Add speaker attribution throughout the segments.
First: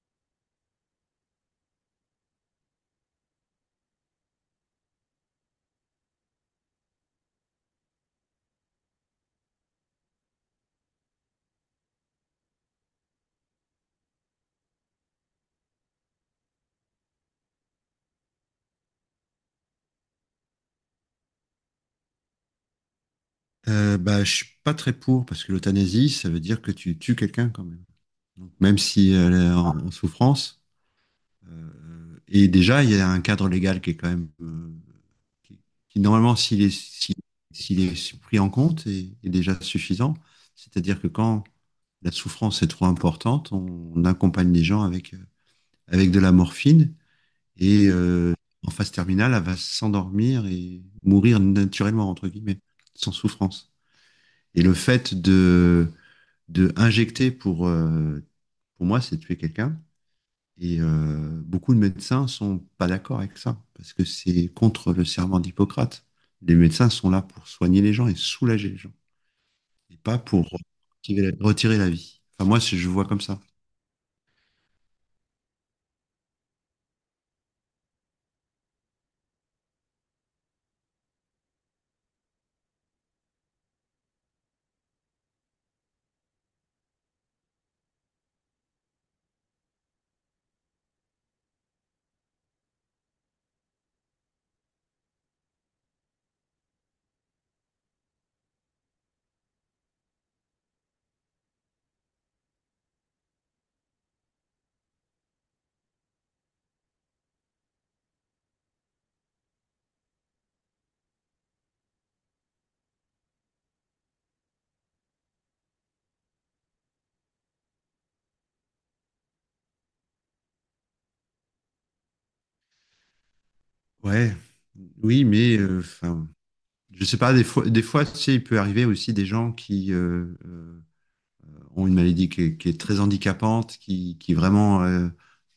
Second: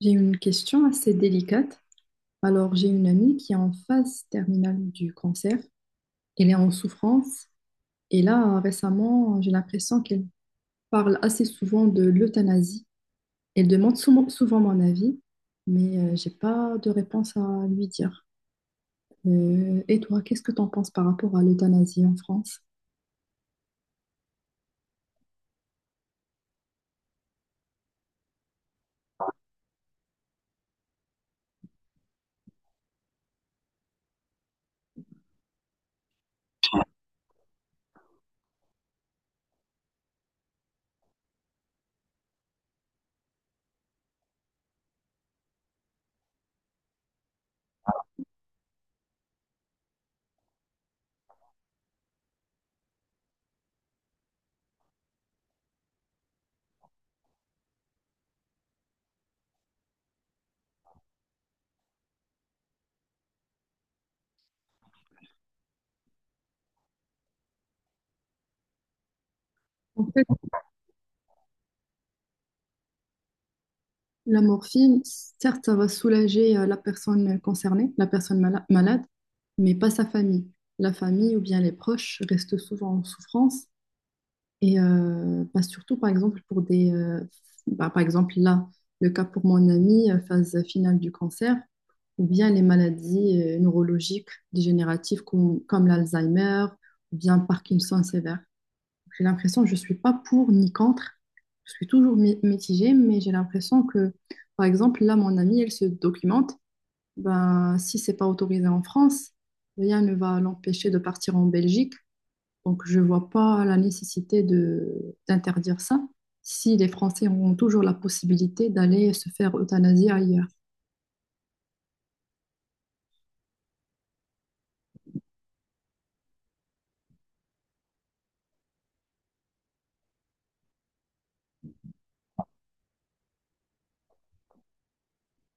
Speaker 1: J'ai une question assez délicate. Alors, j'ai une amie qui est en phase terminale du cancer. Elle est en souffrance. Et là, récemment, j'ai l'impression qu'elle parle assez souvent de l'euthanasie. Elle demande souvent, souvent mon avis, mais j'ai pas de réponse à lui dire. Et toi, qu'est-ce que tu en penses par rapport à l'euthanasie en France?
Speaker 2: Je suis pas très pour parce que l'euthanasie, ça veut dire que tu tues quelqu'un quand même. Donc, même si elle est en souffrance, et déjà il y a un cadre légal qui est quand même qui, qui, normalement s'il est pris en compte est déjà suffisant. C'est-à-dire que quand la souffrance est trop importante, on accompagne les gens avec avec de la morphine et euh, en phase terminale, elle va s'endormir et mourir naturellement entre guillemets, sans souffrance. Et le fait de injecter pour moi, c'est tuer quelqu'un. Beaucoup de médecins sont pas d'accord avec ça, parce que c'est contre le serment d'Hippocrate. Les médecins sont là pour soigner les gens et soulager les gens, et pas pour retirer la vie. Enfin, moi, je vois comme ça.
Speaker 1: La morphine, certes, ça va soulager la personne concernée, la personne malade, mais pas sa famille. La famille ou bien les proches restent souvent en souffrance et bah, surtout, par exemple, par exemple, là, le cas pour mon ami, phase finale du cancer, ou bien les maladies neurologiques dégénératives comme l'Alzheimer, ou bien Parkinson sévère. J'ai l'impression que je ne suis pas pour ni contre. Je suis toujours mitigée, mais j'ai l'impression que, par exemple, là, mon amie, elle se documente. Ben, si c'est pas autorisé en France, rien ne va l'empêcher de partir en Belgique. Donc, je ne vois pas la nécessité de d'interdire ça si les Français auront toujours la possibilité d'aller se faire euthanasier ailleurs.
Speaker 2: Ouais, oui, mais enfin, je sais pas, des fois, tu sais, il peut arriver aussi des gens qui ont une maladie qui est très handicapante, qui vraiment,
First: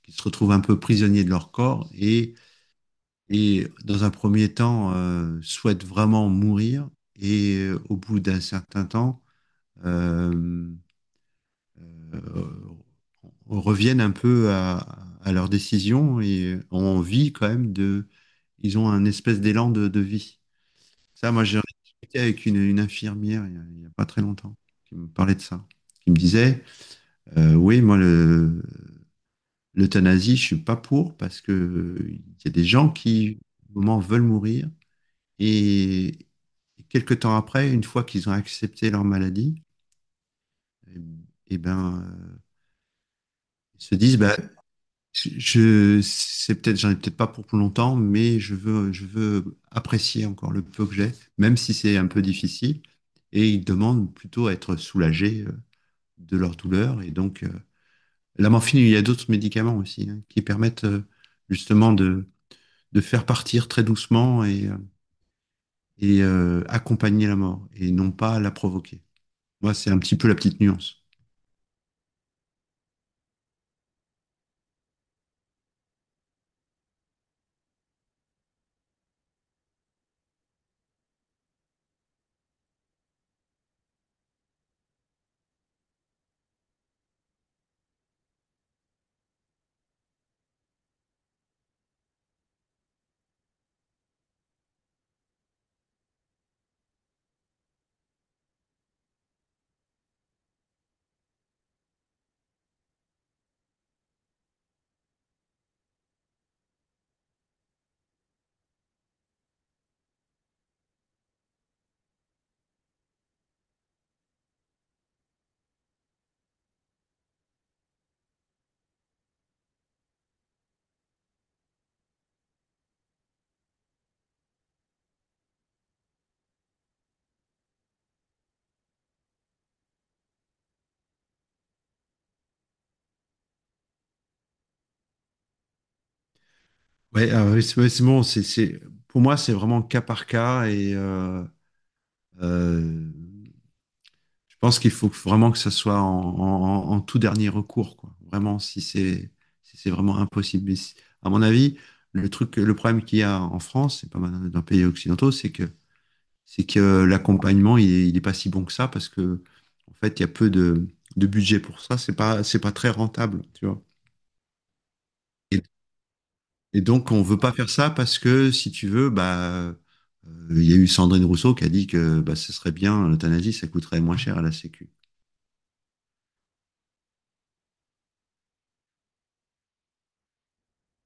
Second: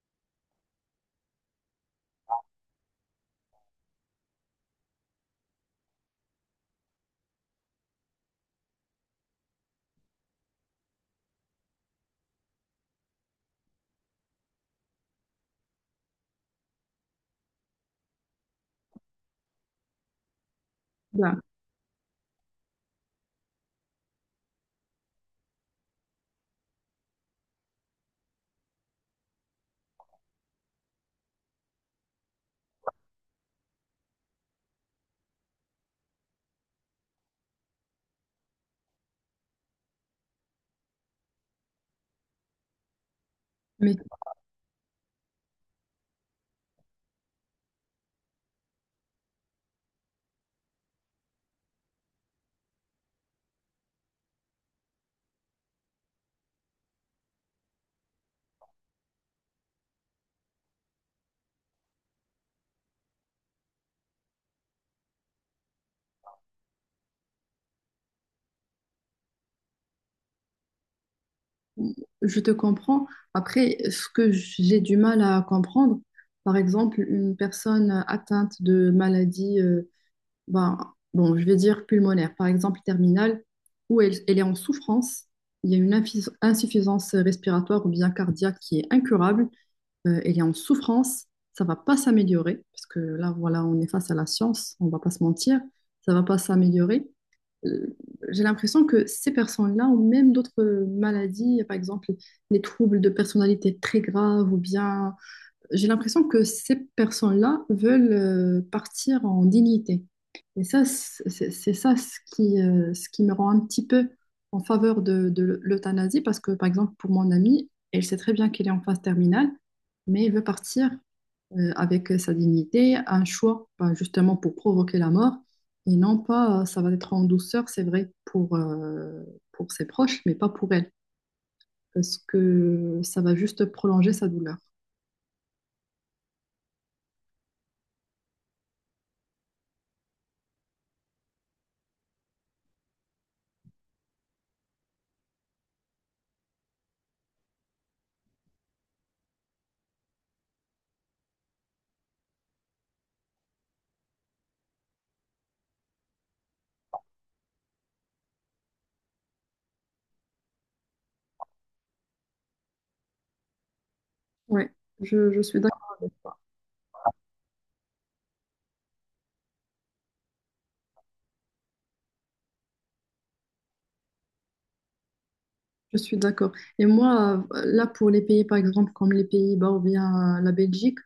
Speaker 2: qui se retrouvent un peu prisonniers de leur corps et dans un premier temps souhaitent vraiment mourir au bout d'un certain temps euh, euh, reviennent un peu à leur décision et ont envie quand même de... Ils ont un espèce d'élan de vie. Ça,
Speaker 1: Ben,
Speaker 2: moi, j'ai discuté avec une infirmière il y a pas très longtemps qui me parlait de ça, qui me disait, oui, moi, l'euthanasie, je suis pas pour parce que il y a des gens qui, au moment, veulent mourir. Et quelques temps après, une fois qu'ils ont accepté leur maladie, et ben, ils se
Speaker 1: mais
Speaker 2: disent, bah, c'est peut-être, j'en ai peut-être pas pour plus longtemps, mais je veux apprécier encore le peu que j'ai, même si c'est un peu difficile. Et ils demandent plutôt à être soulagés de leur douleur. Et donc, la morphine, il y a d'autres médicaments aussi hein, qui permettent justement de faire partir très doucement accompagner la mort et non pas la provoquer. Moi, c'est un petit peu la petite nuance.
Speaker 1: je te comprends. Après, ce que j'ai du mal à comprendre, par exemple, une personne atteinte de maladies, ben, bon, je vais dire pulmonaire, par exemple terminale, où elle est en souffrance, il y a une insuffisance respiratoire ou bien cardiaque qui est incurable, elle est en souffrance, ça va pas s'améliorer, parce que là, voilà, on est face à la science, on va pas se mentir, ça va pas s'améliorer. Euh, j'ai l'impression que ces personnes-là ont même d'autres maladies, par exemple les troubles de personnalité très graves ou bien j'ai l'impression que ces personnes-là veulent partir en dignité. Et ça, c'est ça ce qui me rend un petit peu en faveur de l'euthanasie, parce que, par exemple, pour mon amie, elle sait très bien qu'elle est en phase terminale, mais elle veut partir avec sa dignité, un choix, ben, justement, pour provoquer la mort, et non pas, ça va être en douceur, c'est vrai, pour ses proches, mais pas pour elle, parce que ça va juste prolonger sa douleur.
Speaker 2: Ouais, ah ouais, c'est bon. Pour moi, c'est vraiment cas par cas euh, je pense qu'il faut vraiment que ça soit en tout dernier recours, quoi. Vraiment, si c'est vraiment impossible. À mon avis, le problème qu'il y a en France, c'est pas mal dans les pays occidentaux, c'est que l'accompagnement, il est pas si bon que ça parce que en fait, il y a peu de budget pour ça. C'est pas très rentable, tu vois.
Speaker 1: Ouais, je suis.
Speaker 2: Et Et donc, on veut pas faire ça parce que, si tu veux, il y a eu Sandrine Rousseau qui a dit que bah, ce serait bien, l'euthanasie, ça coûterait moins cher à la Sécu.
Speaker 1: Je suis d'accord. Et moi, là, pour les pays, par exemple, comme les Pays-Bas ou bien la Belgique,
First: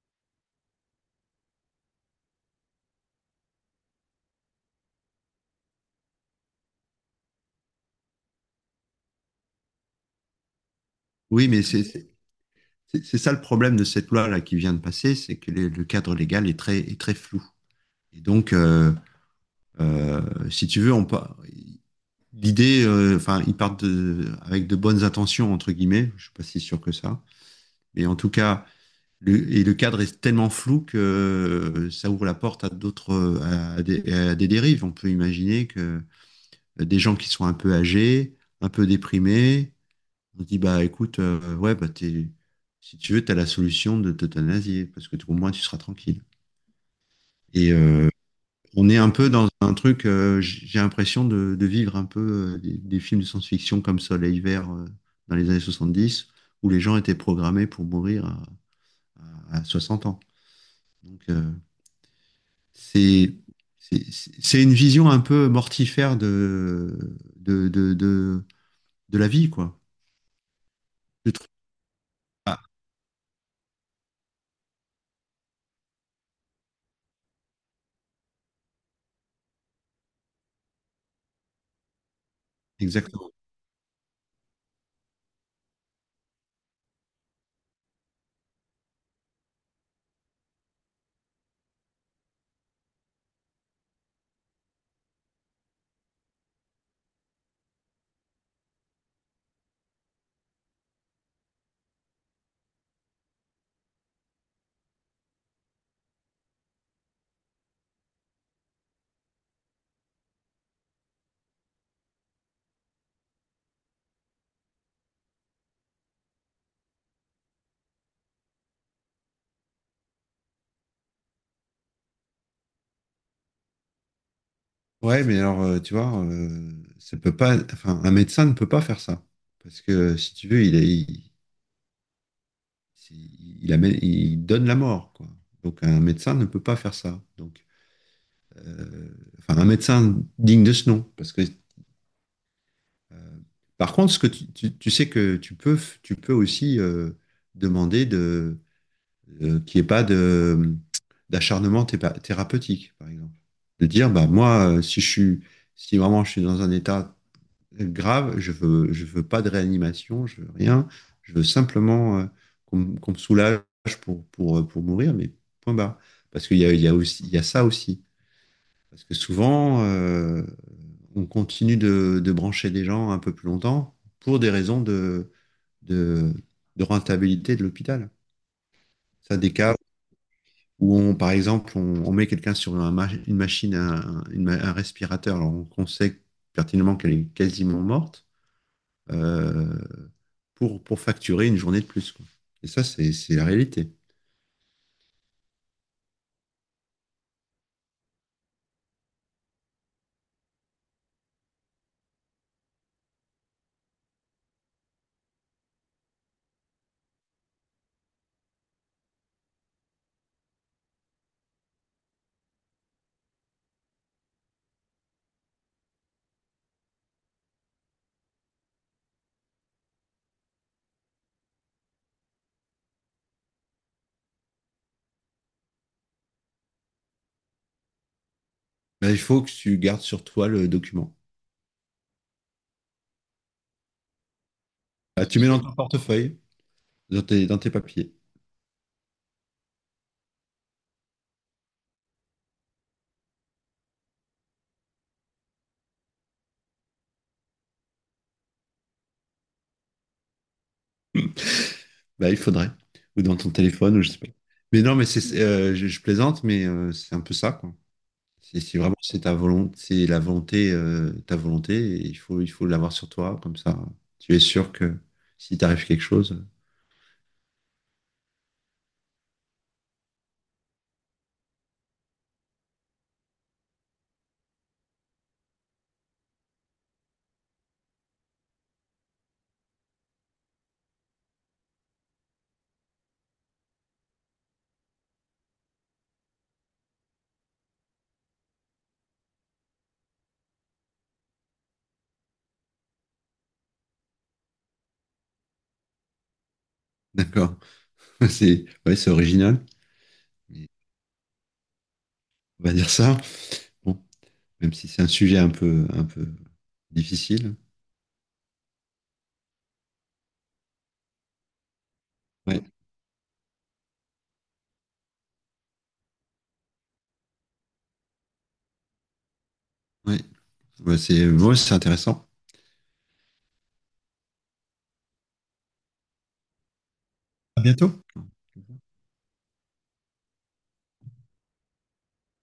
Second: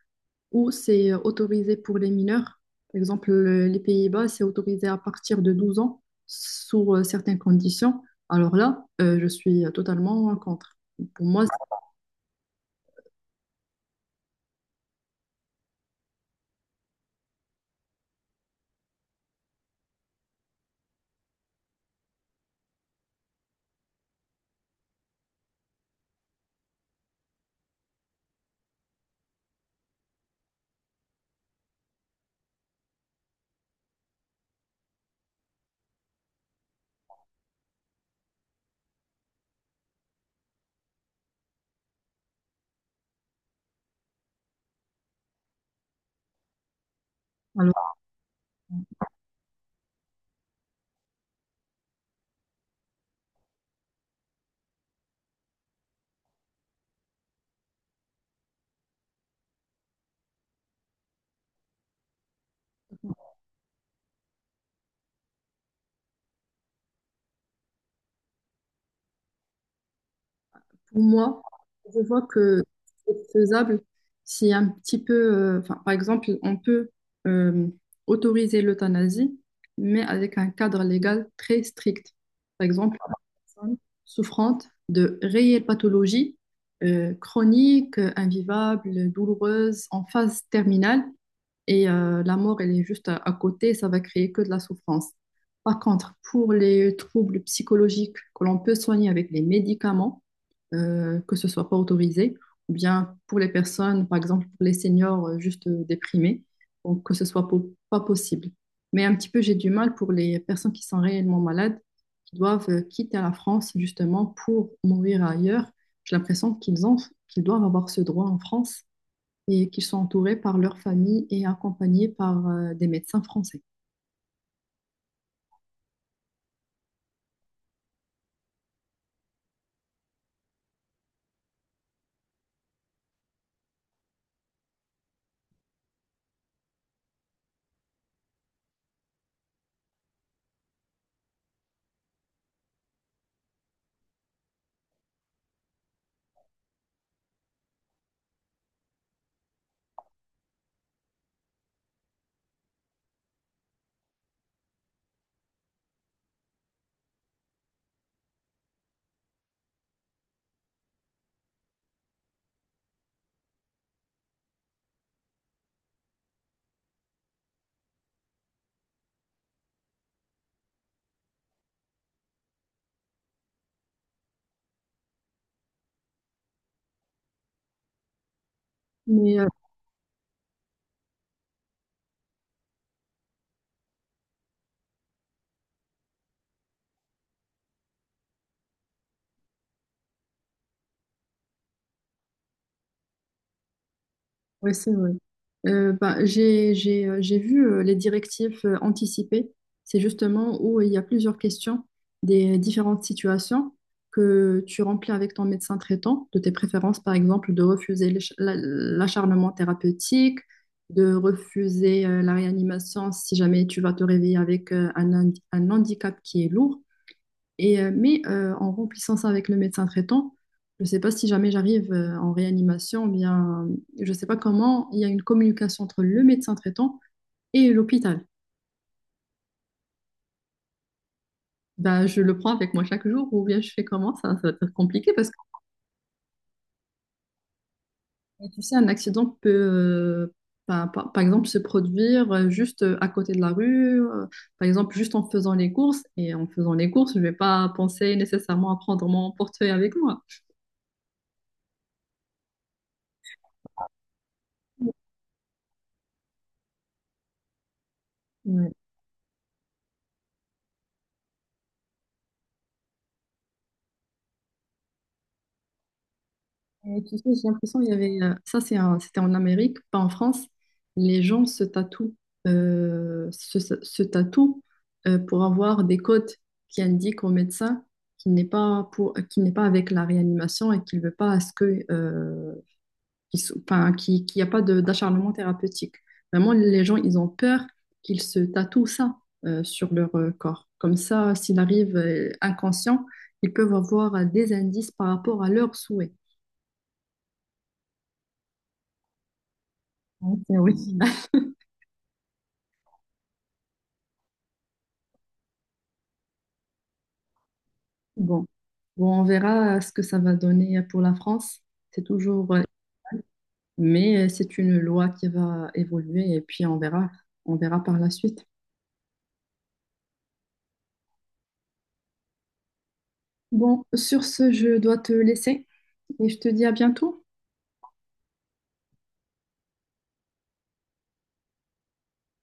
Speaker 1: où c'est autorisé pour les mineurs, par exemple, les Pays-Bas, c'est autorisé à partir de 12 ans, sous certaines conditions. Alors là, je suis totalement contre. Pour moi,
Speaker 2: Oui, c'est ça le problème de cette loi-là qui vient de passer, c'est que le cadre légal est est très flou. Et donc, euh, si tu veux, l'idée, enfin, ils partent avec de bonnes intentions, entre guillemets, je suis pas si sûr que ça, mais en tout cas, et le cadre est tellement flou que ça ouvre la porte à d'autres, à à des dérives. On peut imaginer que des gens qui sont un peu âgés, un peu déprimés, on dit, bah écoute, ouais, si tu veux, t'as la solution de t'euthanasier, parce que au moins tu seras tranquille. Et euh, on est un peu dans un truc, j'ai l'impression de vivre un peu des films de science-fiction comme Soleil Vert dans les années 70, où les gens étaient programmés pour mourir à 60 ans. Donc, c'est c'est- c'est- une vision un peu mortifère de, de, de, de la vie, quoi.
Speaker 1: pour
Speaker 2: Je
Speaker 1: moi,
Speaker 2: trouve.
Speaker 1: je vois
Speaker 2: Ah,
Speaker 1: que c'est faisable si un petit peu, enfin, par exemple, on peut euh, autoriser l'euthanasie, mais avec un cadre légal très strict. Par exemple, une
Speaker 2: exactement.
Speaker 1: personne souffrante de réelles pathologies chroniques, invivables, douloureuses, en phase terminale, et la mort, elle est juste à côté, ça va créer que de la souffrance. Par contre, pour les troubles psychologiques que l'on peut soigner avec les médicaments, que ce soit pas autorisé, ou bien pour les personnes, par exemple pour les seniors juste déprimés, donc que ce soit pas possible. Mais un petit peu, j'ai du mal pour les personnes qui sont réellement malades, qui doivent quitter la France justement pour mourir ailleurs. J'ai l'impression qu'ils doivent avoir ce droit en France et qu'ils sont entourés par leur famille et accompagnés par des médecins français.
Speaker 2: Ouais, mais alors, tu vois, ça peut pas, enfin, un médecin ne peut pas faire ça. Parce que, si tu veux, il, est- il, c'est- il amène- il donne la mort, quoi. Donc, un médecin ne peut pas faire ça. Donc, euh, enfin, un médecin digne de ce nom. Parce que, euh, par contre, ce que tu sais que tu peux aussi demander de qu'il n'y ait pas d'acharnement thérapeutique, par exemple. De dire, bah, moi, si vraiment je suis dans un état grave, je veux pas de réanimation, je veux rien, je veux simplement qu'on me soulage pour mourir, mais point barre. Parce qu'il y a aussi, il y a ça aussi. Parce que souvent, on continue de brancher des gens un peu plus longtemps pour des raisons de, de rentabilité de l'hôpital. Ça,
Speaker 1: Mais
Speaker 2: des cas où on, par exemple, on met quelqu'un sur une machine, un respirateur, qu'on sait pertinemment qu'elle est quasiment morte, euh, pour facturer une journée de plus, quoi. Et ça, c'est la réalité.
Speaker 1: oui, c'est vrai. J'ai vu les directives anticipées. C'est justement où il y a plusieurs questions des différentes situations que tu remplis avec ton médecin traitant, de tes préférences, par exemple, de refuser l'acharnement thérapeutique, de refuser la réanimation si jamais tu vas te réveiller avec un handicap qui est lourd. En remplissant ça avec le médecin traitant, je ne sais pas si jamais j'arrive en réanimation, ou bien, je ne sais pas comment, il y a une communication entre le médecin traitant et l'hôpital.
Speaker 2: Mais il faut que tu gardes sur toi le document.
Speaker 1: Bah, je le prends avec moi chaque jour, ou bien je fais comment? Ça va être compliqué
Speaker 2: Bah,
Speaker 1: parce que
Speaker 2: tu mets dans ton portefeuille, dans dans tes papiers.
Speaker 1: tu sais, un accident peut, par exemple, se produire juste à côté de la rue, par exemple, juste en faisant les courses. Et en faisant les courses, je ne vais pas penser nécessairement à prendre mon portefeuille avec moi.
Speaker 2: Bah, il faudrait. Ou dans ton téléphone, ou je sais pas. Mais non, mais je plaisante, mais c'est un peu ça, quoi.
Speaker 1: Ouais.
Speaker 2: Si vraiment c'est ta volonté, ta volonté, il faut l'avoir sur toi, comme ça, tu es sûr que si t'arrive quelque chose,
Speaker 1: Et tu sais, j'ai l'impression qu'il y avait... ça, c'est c'était en Amérique, pas en France. Les gens se tatouent, se tatouent pour avoir des codes qui indiquent au médecin qu'il n'est pas, pour, qu'il n'est pas avec la réanimation et qu'il ne veut pas à ce que, enfin, qu'il n'y a pas d'acharnement thérapeutique. Vraiment, les gens, ils ont peur qu'ils se tatouent ça sur leur corps. Comme ça, s'il arrive inconscient, ils peuvent avoir des indices par rapport à leurs souhaits.
Speaker 2: d'accord, ouais, c'est original, mais
Speaker 1: Oui.
Speaker 2: on va dire ça, bon, même si c'est un sujet un peu difficile.
Speaker 1: Bon. Bon, on verra ce que ça va donner pour la France. C'est toujours, euh,
Speaker 2: Ouais,
Speaker 1: mais c'est une loi qui va évoluer et puis on verra par la suite.
Speaker 2: ouais, Ouais, ouais, c'est intéressant.
Speaker 1: Bon, sur ce, je dois te laisser et je te dis à bientôt.
Speaker 2: À bientôt.